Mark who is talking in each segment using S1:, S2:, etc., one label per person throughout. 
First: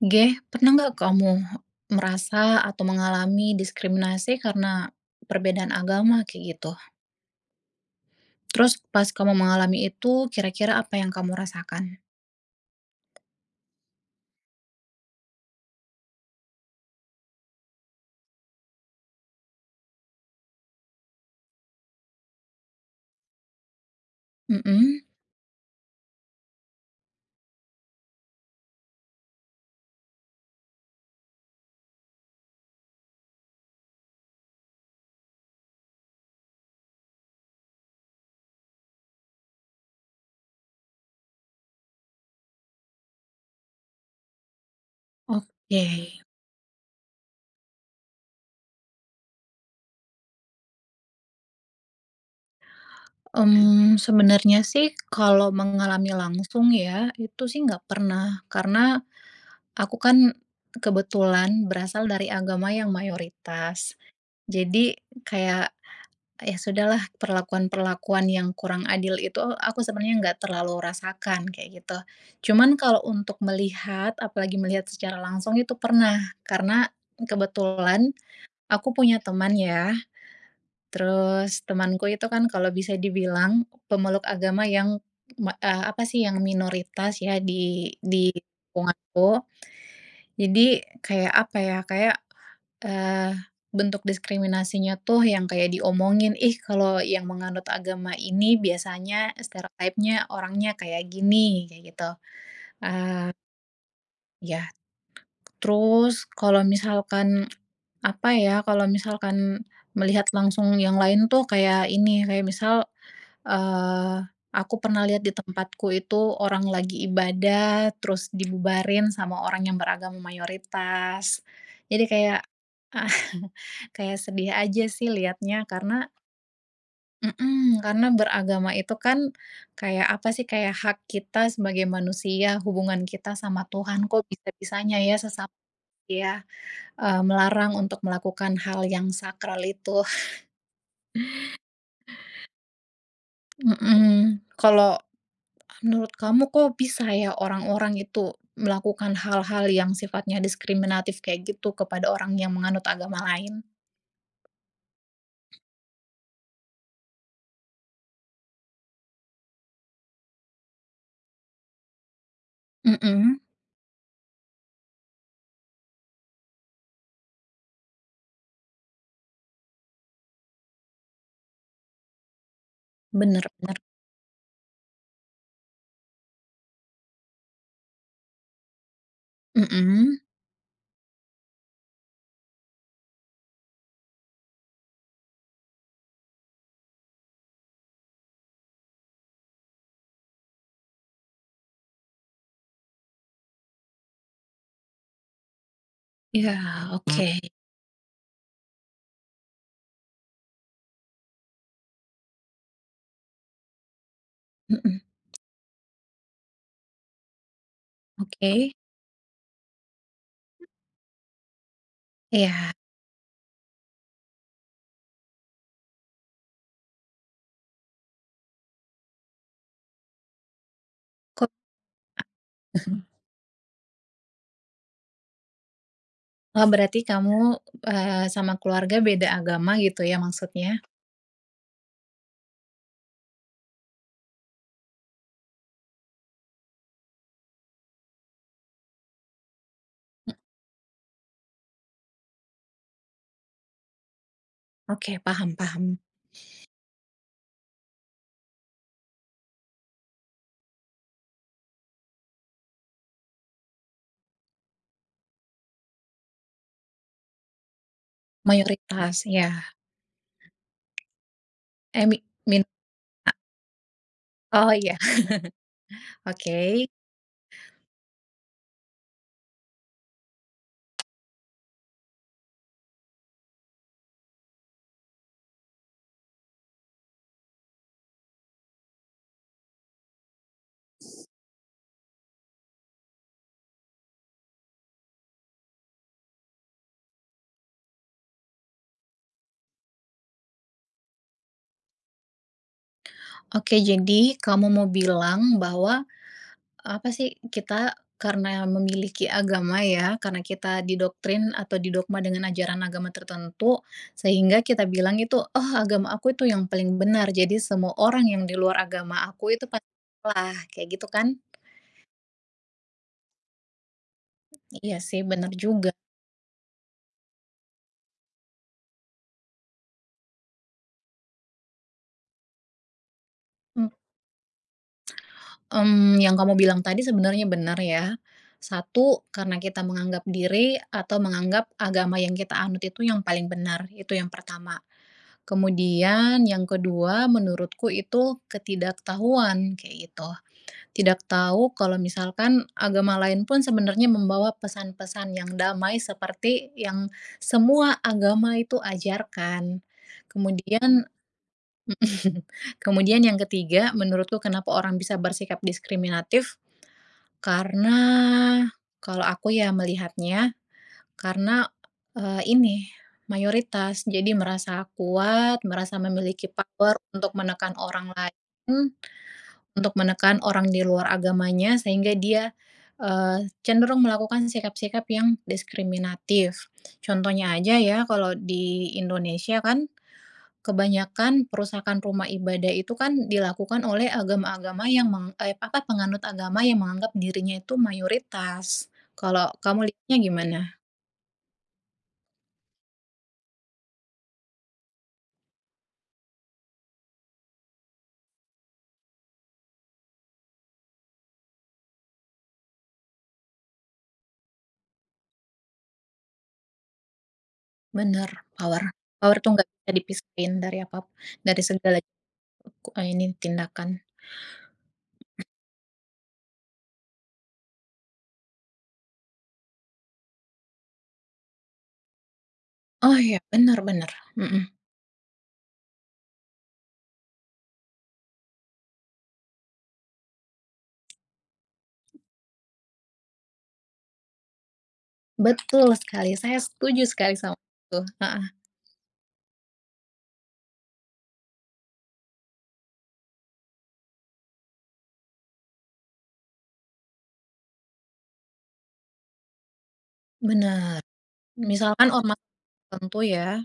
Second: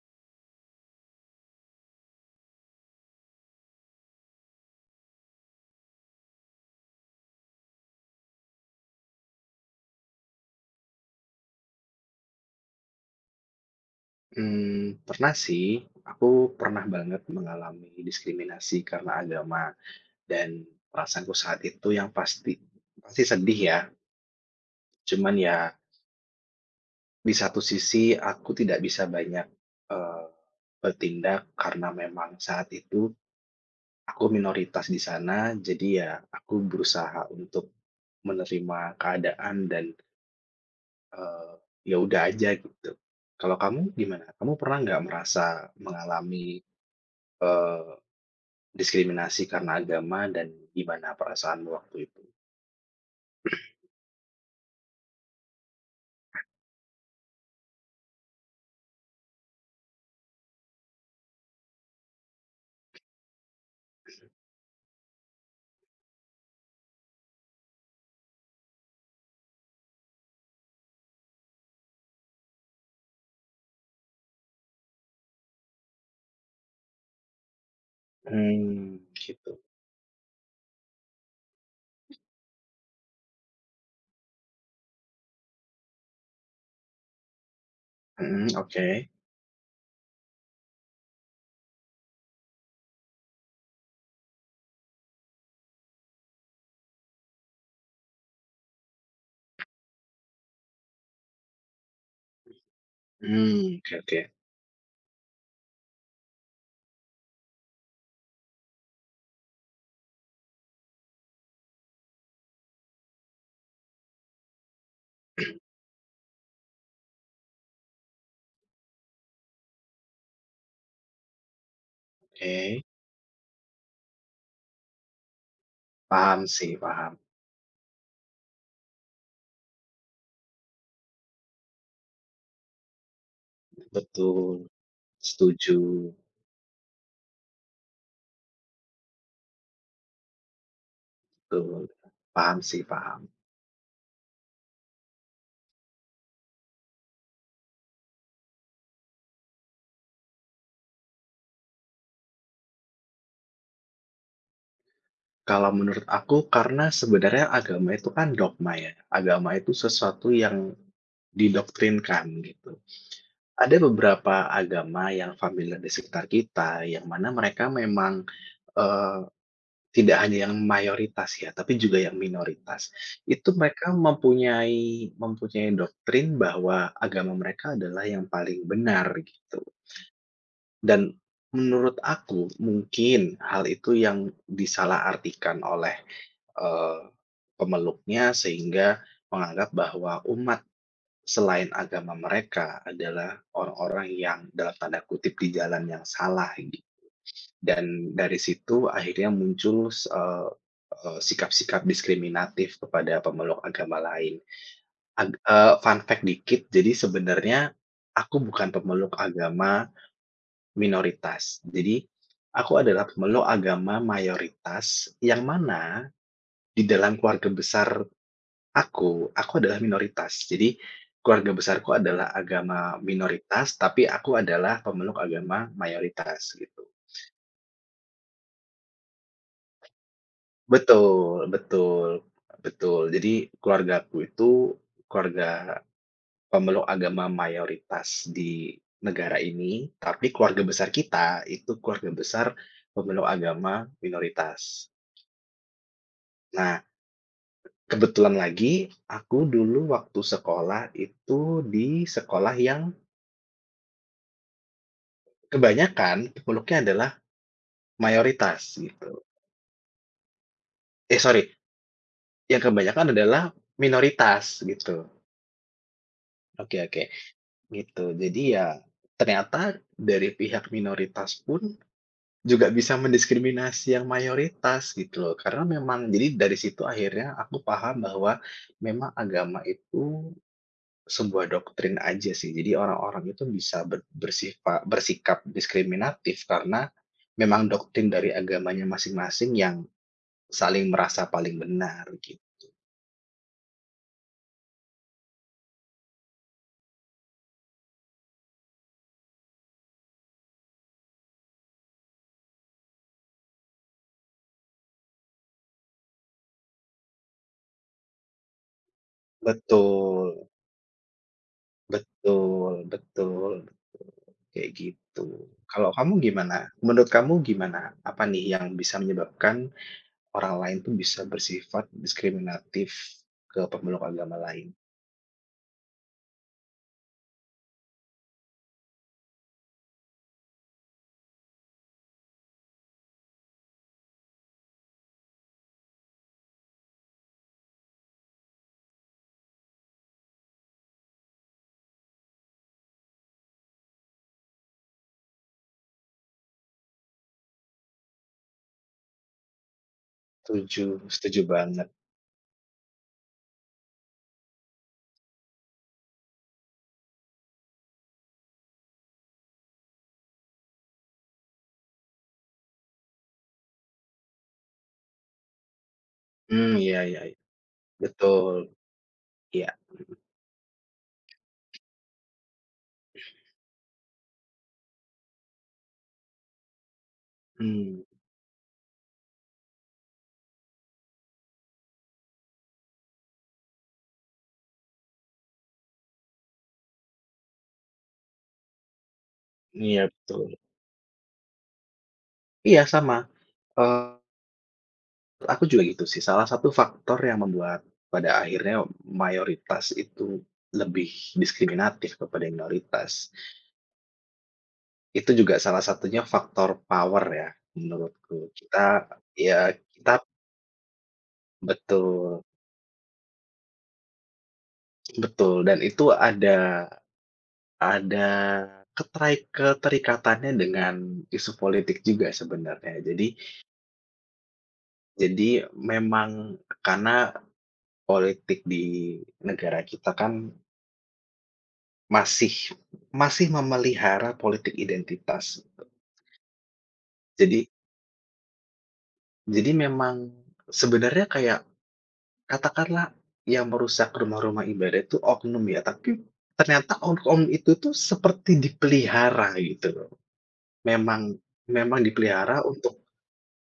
S1: Geh, pernah nggak kamu merasa atau mengalami diskriminasi karena perbedaan agama kayak gitu? Terus pas kamu mengalami itu kira-kira apa yang kamu rasakan?
S2: Pernah sih. Aku pernah banget mengalami diskriminasi karena agama dan perasaanku saat itu yang pasti pasti sedih ya.
S1: Mhm,
S2: Cuman ya di satu sisi aku tidak bisa banyak, eee, bertindak karena memang saat itu aku minoritas di sana. Jadi ya aku berusaha untuk menerima keadaan dan, eee, ya udah aja gitu. Kalau kamu gimana? Kamu pernah nggak merasa
S1: oke.
S2: mengalami, diskriminasi karena agama dan gimana perasaanmu waktu itu?
S1: Sebenarnya sih kalau mengalami langsung ya, itu sih nggak pernah, karena aku kan kebetulan berasal dari agama yang mayoritas. Jadi kayak ya sudahlah, perlakuan-perlakuan yang kurang adil itu aku sebenarnya nggak terlalu rasakan kayak gitu. Cuman kalau untuk melihat, apalagi melihat secara langsung itu pernah, karena kebetulan aku
S2: Mmm,
S1: punya
S2: gitu.
S1: teman ya. Terus temanku itu kan kalau bisa dibilang pemeluk agama yang apa sih, yang minoritas ya di
S2: Mhm, oke.
S1: lingkunganku. Jadi kayak apa ya, kayak, eee, bentuk diskriminasinya tuh yang kayak diomongin, "Ih, kalau yang menganut agama ini biasanya stereotipnya orangnya kayak gini," kayak gitu. Eee,
S2: Mmm, oke oke
S1: Ya, terus kalau misalkan apa ya, kalau misalkan melihat langsung yang lain tuh kayak ini, kayak misal Eee, aku pernah lihat di tempatku itu orang lagi ibadah, terus dibubarin sama orang yang beragama mayoritas. Jadi kayak,
S2: oke.
S1: kayak sedih aja sih liatnya, karena
S2: Paham sih, paham.
S1: mhm, karena beragama itu kan kayak apa sih, kayak hak kita sebagai manusia, hubungan kita sama Tuhan, kok
S2: Betul,
S1: bisa-bisanya ya sesama
S2: setuju,
S1: ya, melarang untuk melakukan hal yang sakral itu.
S2: betul. Paham sih, paham.
S1: Mhm, kalau menurut kamu kok bisa ya orang-orang itu melakukan hal-hal yang sifatnya diskriminatif kayak gitu kepada orang yang menganut agama lain?
S2: Kalau menurut aku karena sebenarnya agama itu kan dogma ya, agama itu sesuatu yang didoktrinkan gitu.
S1: Mhm,
S2: Ada beberapa agama yang familiar di sekitar kita, yang mana mereka memang, eee tidak hanya yang mayoritas ya, tapi juga yang minoritas.
S1: bener
S2: Itu
S1: bener,
S2: mereka mempunyai mempunyai doktrin bahwa agama mereka adalah yang paling benar gitu.
S1: mhm.
S2: Dan menurut aku mungkin hal itu yang disalahartikan oleh, eee, pemeluknya sehingga menganggap bahwa umat selain agama mereka adalah orang-orang yang dalam tanda kutip di jalan yang salah
S1: Iya,
S2: gitu.
S1: oke,
S2: Dan dari situ akhirnya muncul sikap-sikap diskriminatif kepada pemeluk agama lain.
S1: mhm,
S2: Fun fact dikit, jadi sebenarnya aku bukan
S1: oke.
S2: pemeluk agama minoritas. Jadi, aku
S1: Iya,
S2: adalah pemeluk agama mayoritas yang mana di dalam keluarga besar aku adalah minoritas. Jadi,
S1: kok
S2: keluarga besarku adalah agama minoritas, tapi aku adalah pemeluk agama mayoritas,
S1: oh
S2: gitu.
S1: berarti kamu, sama keluarga beda agama gitu ya maksudnya?
S2: Betul betul betul. Jadi keluargaku itu keluarga pemeluk agama mayoritas di negara ini, tapi keluarga besar kita itu keluarga besar pemeluk agama minoritas.
S1: Oke, paham paham,
S2: Nah, kebetulan lagi aku dulu waktu sekolah itu di sekolah yang kebanyakan pemeluknya adalah mayoritas gitu.
S1: mayoritas ya,
S2: Eh, sorry,
S1: eh mi
S2: yang
S1: min
S2: kebanyakan adalah minoritas
S1: oh
S2: gitu.
S1: iya,
S2: Oke
S1: oke.
S2: oke. Gitu. Jadi ya, ternyata dari pihak minoritas pun juga bisa mendiskriminasi yang mayoritas gitu loh. Karena memang jadi dari situ akhirnya aku paham bahwa memang agama itu sebuah doktrin aja sih. Jadi orang-orang itu bisa bersikap diskriminatif karena memang doktrin dari agamanya masing-masing yang saling merasa paling benar gitu.
S1: Oke, jadi kamu mau bilang bahwa apa sih, kita karena memiliki agama ya, karena kita didoktrin atau didogma dengan ajaran agama tertentu, sehingga kita bilang itu, "Oh, agama aku itu yang paling benar, jadi semua orang yang di luar agama aku itu pasti
S2: Betul,
S1: salah," kayak gitu kan?
S2: betul, betul. Kayak
S1: Iya sih,
S2: gitu.
S1: benar juga.
S2: Kalau kamu gimana? Menurut kamu gimana? Apa nih yang bisa menyebabkan orang lain tuh bisa bersifat diskriminatif ke
S1: M
S2: pemeluk agama lain?
S1: yang kamu bilang tadi sebenarnya benar ya. Satu, karena kita menganggap diri atau menganggap agama yang kita anut itu yang paling benar, itu yang pertama. Kemudian yang kedua menurutku itu ketidaktahuan kayak gitu. Tidak tahu kalau misalkan agama lain pun sebenarnya membawa pesan-pesan yang damai seperti yang semua agama itu ajarkan.
S2: Setuju,
S1: Kemudian
S2: setuju banget.
S1: kemudian yang ketiga menurutku kenapa orang bisa bersikap diskriminatif, karena kalau aku ya melihatnya karena, ini, mayoritas. Jadi merasa kuat, merasa memiliki
S2: Hmm,
S1: power
S2: iya iya
S1: untuk
S2: iya.
S1: menekan orang lain,
S2: Betul, iya.
S1: untuk menekan orang di luar agamanya sehingga dia, cenderung melakukan sikap-sikap yang diskriminatif. Contohnya aja ya
S2: Hmm,
S1: kalau di Indonesia kan kebanyakan perusakan rumah ibadah itu kan dilakukan oleh agama-agama yang apa, penganut agama yang menganggap dirinya itu mayoritas. Kalau kamu
S2: iya
S1: lihatnya
S2: betul.
S1: gimana?
S2: Iya sama, eee, aku juga gitu sih. Salah satu faktor yang membuat pada akhirnya mayoritas itu lebih diskriminatif kepada minoritas. Itu juga salah satunya faktor power ya
S1: Bener,
S2: menurutku.
S1: power
S2: Kita
S1: power tuh
S2: ya
S1: nggak bisa
S2: kita
S1: dipisahin dari apa dari segala
S2: betul
S1: ini tindakan.
S2: betul dan itu ada keterikatannya dengan isu politik juga sebenarnya.
S1: Oh
S2: Jadi
S1: iya, bener bener, mhm,
S2: memang karena politik di negara kita kan masih masih memelihara politik identitas.
S1: betul sekali, saya setuju sekali sama
S2: Jadi
S1: itu, heeh,
S2: memang sebenarnya kayak katakanlah yang merusak rumah-rumah ibadah itu oknum ya, tapi ternyata oknum itu tuh seperti dipelihara gitu loh.
S1: bener.
S2: Memang memang
S1: Misalkan ormas
S2: dipelihara untuk
S1: tertentu ya,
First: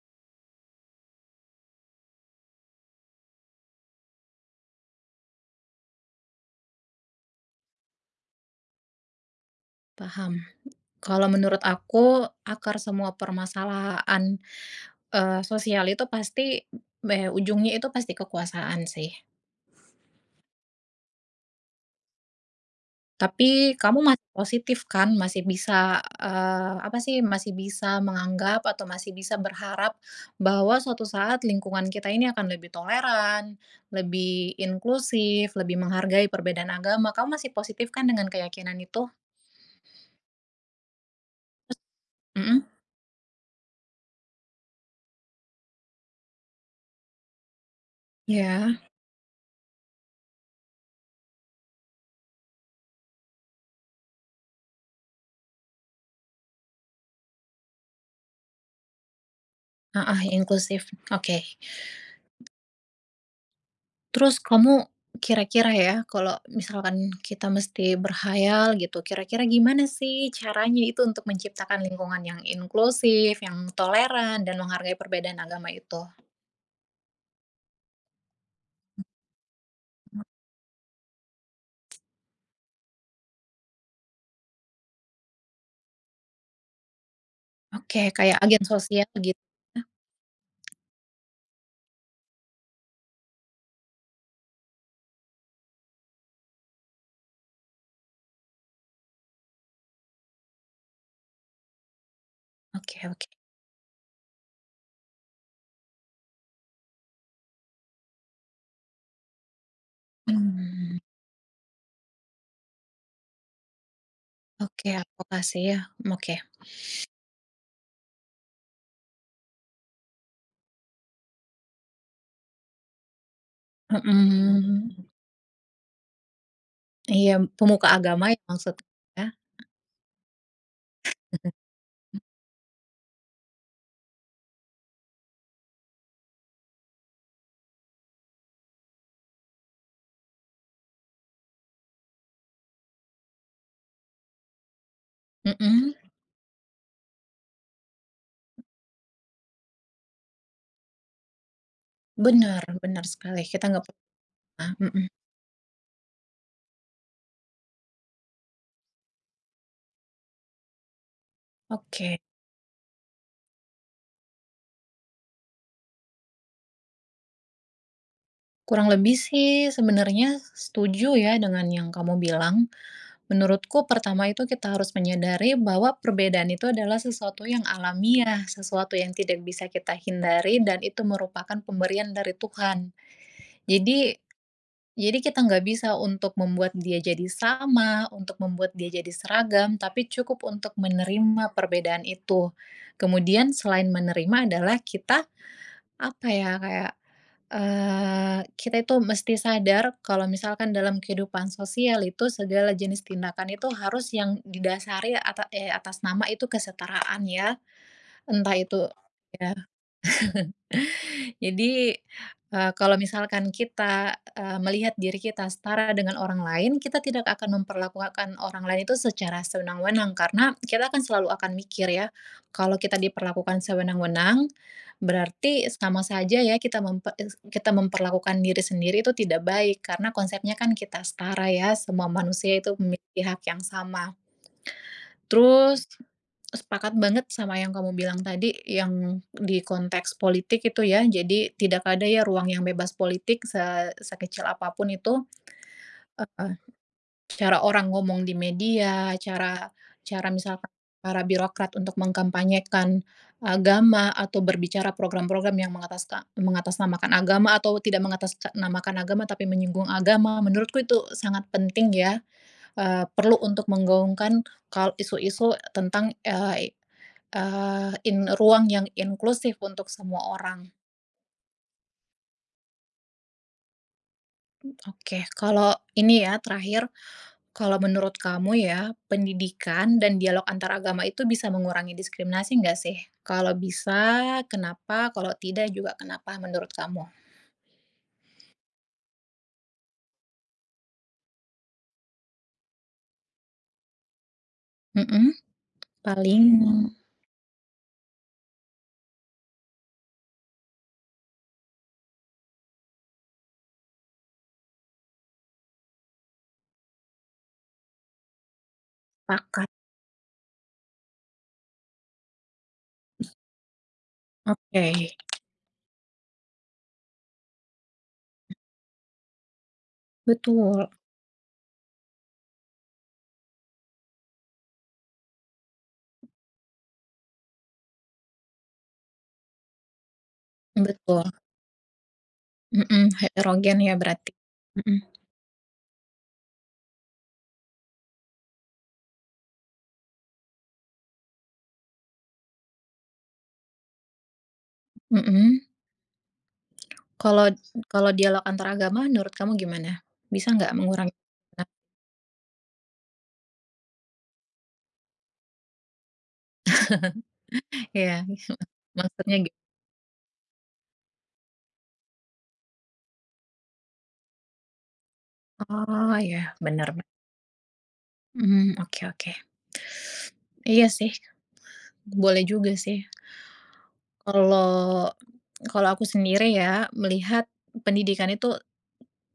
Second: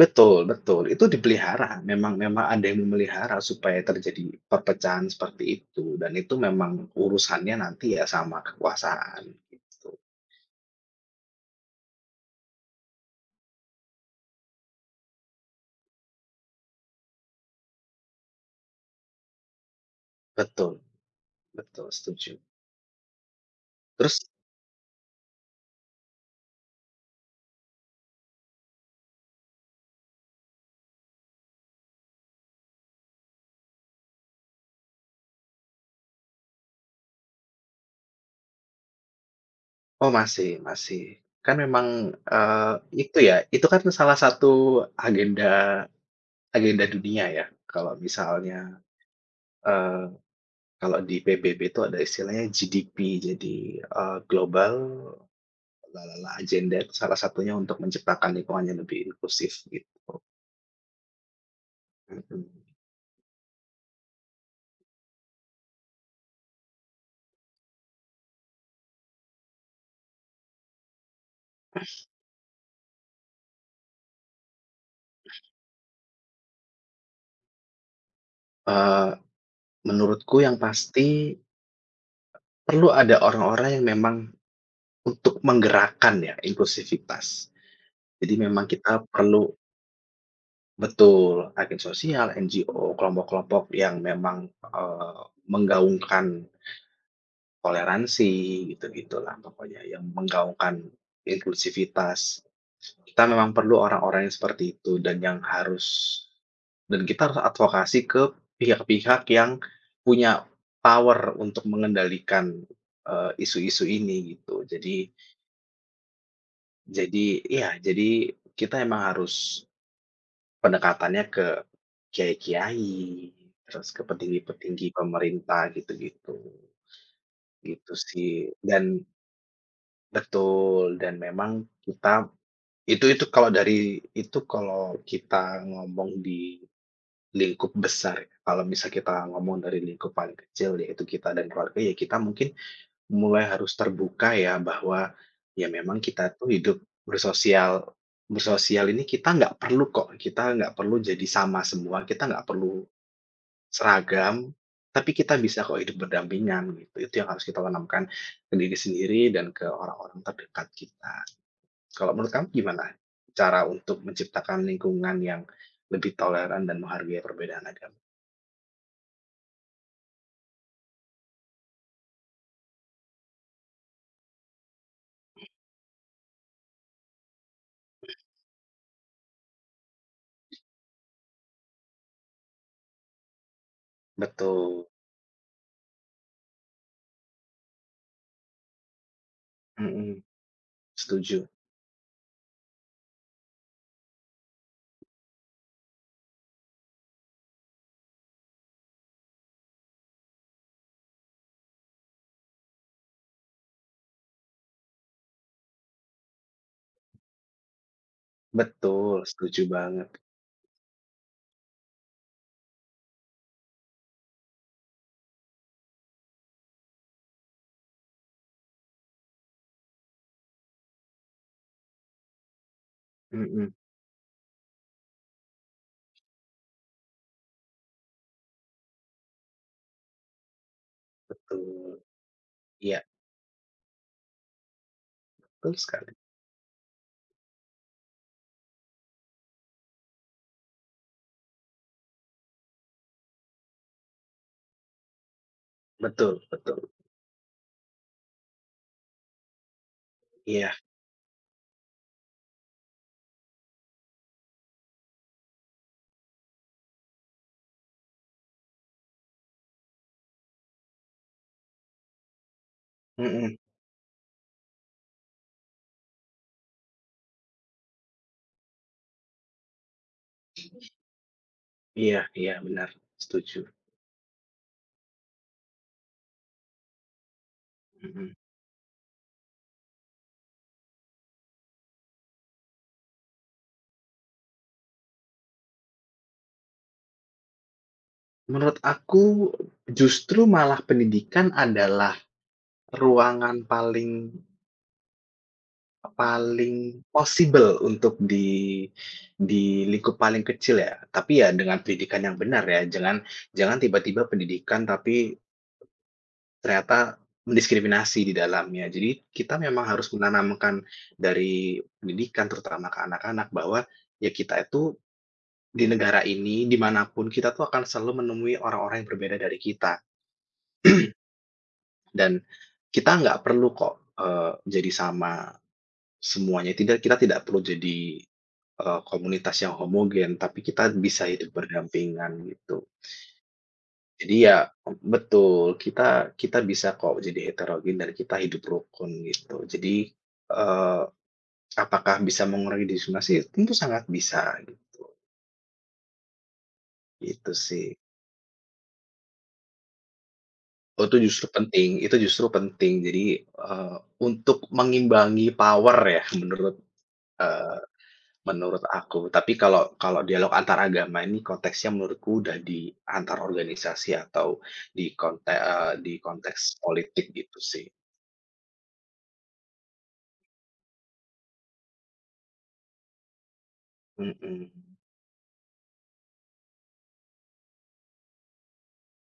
S2: betul betul, itu dipelihara, memang memang ada yang memelihara supaya terjadi perpecahan seperti itu dan itu memang urusannya nanti ya sama kekuasaan gitu.
S1: paham. Kalau menurut aku, akar semua permasalahan, sosial itu pasti, ujungnya itu pasti kekuasaan sih.
S2: Betul betul, setuju.
S1: Tapi kamu
S2: Terus,
S1: masih positif kan? Masih bisa, apa sih, masih bisa menganggap atau masih bisa berharap bahwa suatu saat lingkungan kita ini akan lebih toleran, lebih inklusif, lebih menghargai perbedaan agama. Kamu masih positif kan dengan keyakinan itu?
S2: oh, masih masih. Kan memang,
S1: Mm-mm.
S2: eee, itu ya, itu kan salah satu agenda Agenda dunia ya, kalau
S1: Ya,
S2: misalnya, eee, kalau di PBB itu ada istilahnya GDP, jadi, Global Lalala Agenda itu salah satunya untuk menciptakan lingkungan yang lebih inklusif gitu,
S1: ah heeh, inklusif, oke.
S2: mhm.
S1: Terus kamu kira-kira ya, kalau misalkan kita mesti berhayal gitu, kira-kira gimana sih caranya itu untuk menciptakan lingkungan yang inklusif, yang toleran, dan menghargai perbedaan agama itu?
S2: Eee, menurutku yang pasti perlu ada orang-orang yang memang untuk menggerakkan ya inklusivitas.
S1: Oke,
S2: Jadi
S1: kayak agen
S2: memang kita
S1: sosial gitu
S2: perlu
S1: ya?
S2: betul, agen sosial, NGO, kelompok-kelompok yang memang, menggaungkan toleransi, gitu-gitulah pokoknya yang menggaungkan inklusivitas.
S1: Oke
S2: Kita
S1: oke.
S2: memang perlu orang-orang yang seperti itu dan yang harus dan kita harus advokasi ke pihak-pihak yang punya
S1: Mmm,
S2: power untuk mengendalikan, isu-isu ini gitu.
S1: oke
S2: Jadi
S1: aku kasih ya, oke,
S2: jadi ya jadi kita emang harus pendekatannya ke kiai-kiai, terus ke petinggi-petinggi
S1: mhm,
S2: pemerintah gitu-gitu.
S1: iya pemuka
S2: Gitu
S1: agama
S2: sih
S1: ya
S2: dan
S1: maksudnya?
S2: betul, dan memang kita itu kalau dari itu kalau kita ngomong di lingkup besar ya, kalau misal kita ngomong dari lingkup paling kecil yaitu kita dan keluarga, ya kita mungkin mulai harus terbuka ya bahwa, ya
S1: Mhm,
S2: memang kita tuh hidup bersosial bersosial ini kita nggak perlu kok, kita nggak perlu jadi sama semua, kita nggak
S1: benar
S2: perlu
S1: bener sekali, kita nggak pernah
S2: seragam,
S1: mhm,
S2: tapi kita bisa kok hidup berdampingan gitu, itu yang harus kita tanamkan ke diri sendiri dan ke orang-orang terdekat kita. Kalau
S1: oke.
S2: menurut kamu gimana cara untuk menciptakan lingkungan yang lebih toleran dan menghargai perbedaan agama?
S1: Kurang lebih sih sebenarnya setuju ya dengan yang kamu bilang. Menurutku pertama itu kita harus menyadari bahwa perbedaan itu adalah sesuatu yang alamiah, sesuatu yang tidak bisa kita hindari dan itu merupakan pemberian dari Tuhan. Jadi
S2: Betul,
S1: jadi kita nggak bisa untuk membuat dia jadi sama, untuk membuat dia jadi seragam, tapi
S2: mhm,
S1: cukup untuk
S2: setuju.
S1: menerima perbedaan itu. Kemudian selain menerima adalah kita apa ya kayak kita itu mesti sadar kalau misalkan dalam kehidupan sosial itu segala jenis tindakan itu harus yang didasari atas nama itu kesetaraan ya, entah itu
S2: Betul,
S1: ya
S2: setuju banget.
S1: jadi, kalau misalkan kita, melihat diri kita setara dengan orang lain, kita tidak akan memperlakukan orang lain itu secara sewenang-wenang karena kita akan selalu akan mikir ya, kalau kita diperlakukan
S2: Mhm,
S1: sewenang-wenang, berarti sama saja ya kita mempe es kita memperlakukan diri sendiri itu tidak baik karena konsepnya kan kita setara ya,
S2: betul.
S1: semua manusia itu
S2: Iya,
S1: memiliki hak yang sama.
S2: betul
S1: Terus
S2: sekali.
S1: sepakat banget sama yang kamu bilang tadi, yang di konteks politik itu ya, jadi tidak ada ya ruang yang bebas politik sekecil apapun itu,
S2: Betul
S1: eee,
S2: betul.
S1: cara orang ngomong di media, cara cara misalkan
S2: Iya,
S1: para birokrat untuk mengkampanyekan agama atau berbicara program-program yang mengatasnamakan agama atau tidak mengatasnamakan agama tapi menyinggung agama, menurutku itu sangat penting ya. Perlu
S2: mhm,
S1: untuk menggaungkan isu-isu tentang, eee eee, in ruang yang inklusif untuk semua orang.
S2: iya iya, benar, setuju,
S1: Oke, kalau ini ya terakhir, kalau menurut
S2: mhm.
S1: kamu ya, pendidikan dan dialog antar agama itu bisa mengurangi diskriminasi nggak sih? Kalau bisa, kenapa? Kalau tidak juga kenapa menurut kamu?
S2: Menurut aku justru malah pendidikan adalah ruangan paling
S1: Mhm, paling
S2: Paling possible untuk di lingkup paling kecil ya, tapi ya dengan pendidikan yang benar ya, jangan jangan tiba-tiba pendidikan tapi ternyata mendiskriminasi di dalamnya. Jadi kita
S1: pakat.
S2: memang harus menanamkan dari pendidikan terutama ke anak-anak bahwa ya kita
S1: Oke,
S2: itu di negara ini, dimanapun kita tuh akan selalu menemui orang-orang yang berbeda dari kita
S1: betul
S2: dan kita nggak perlu kok, jadi sama semuanya, tidak kita tidak perlu jadi komunitas yang homogen, tapi kita
S1: betul,
S2: bisa hidup berdampingan gitu.
S1: mhm, heterogen ya berarti.
S2: Jadi ya
S1: Mhm
S2: betul, kita kita bisa kok jadi heterogen dan kita hidup rukun gitu. Jadi, eee, apakah bisa mengurangi diskriminasi? Tentu sangat bisa,
S1: mhm. Kalau
S2: gitu sih.
S1: kalau dialog antar agama menurut kamu gimana? Bisa nggak
S2: Oh
S1: mengurangi
S2: itu justru
S1: nah,
S2: penting itu justru penting. Jadi, untuk mengimbangi power ya eh,
S1: ya,
S2: Menurut aku,
S1: maksudnya
S2: tapi
S1: gitu.
S2: kalau kalau dialog antar agama ini konteksnya menurutku udah di antar organisasi atau di konte di
S1: Oh ya,
S2: konteks
S1: benar.
S2: politik gitu sih.
S1: Mmm, oke oke. Iya sih, boleh juga sih.
S2: Mhm,
S1: Kalau kalau aku sendiri ya, melihat pendidikan itu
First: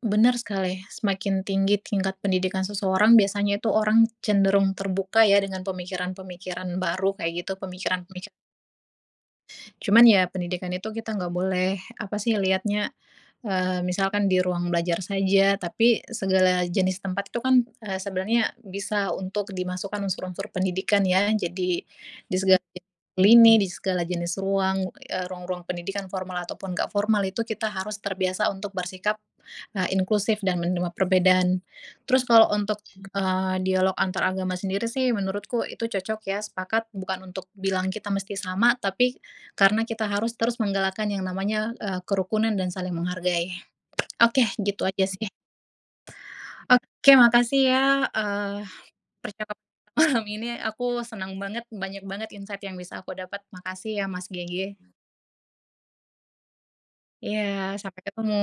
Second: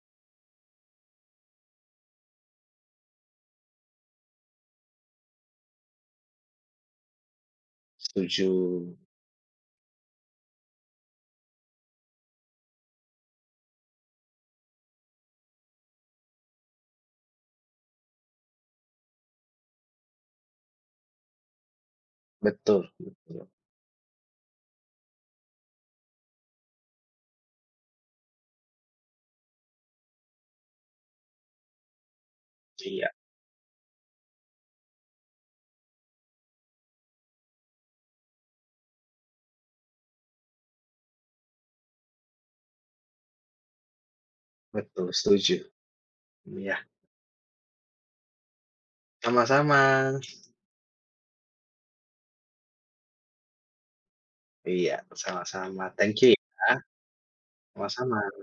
S1: benar sekali, semakin tinggi tingkat pendidikan seseorang, biasanya itu orang cenderung terbuka ya dengan pemikiran-pemikiran baru kayak gitu, pemikiran-pemikiran
S2: setuju.
S1: cuman ya pendidikan itu kita nggak boleh, apa sih, lihatnya misalkan di ruang belajar saja, tapi segala jenis tempat itu kan, sebenarnya bisa untuk dimasukkan unsur-unsur pendidikan ya. Jadi di segala
S2: Betul
S1: je
S2: betul.
S1: lini, di segala jenis ruang, ruang-ruang pendidikan formal ataupun nggak formal itu kita harus terbiasa untuk bersikap, inklusif dan menerima perbedaan. Terus kalau untuk,
S2: Iya,
S1: dialog antar agama sendiri sih menurutku itu cocok ya, sepakat bukan untuk bilang kita mesti sama, tapi karena kita harus terus menggalakkan yang namanya, kerukunan dan saling menghargai. Oke, gitu aja
S2: betul,
S1: sih.
S2: setuju. Iya,
S1: Oke, makasih ya, eee, percakapan
S2: sama-sama.
S1: malam ini aku senang banget, banyak banget insight yang bisa aku dapat. Makasih ya Mas Gege.
S2: Iya, sama-sama. Thank you ya.
S1: Iya, sampai
S2: Sama-sama.
S1: ketemu.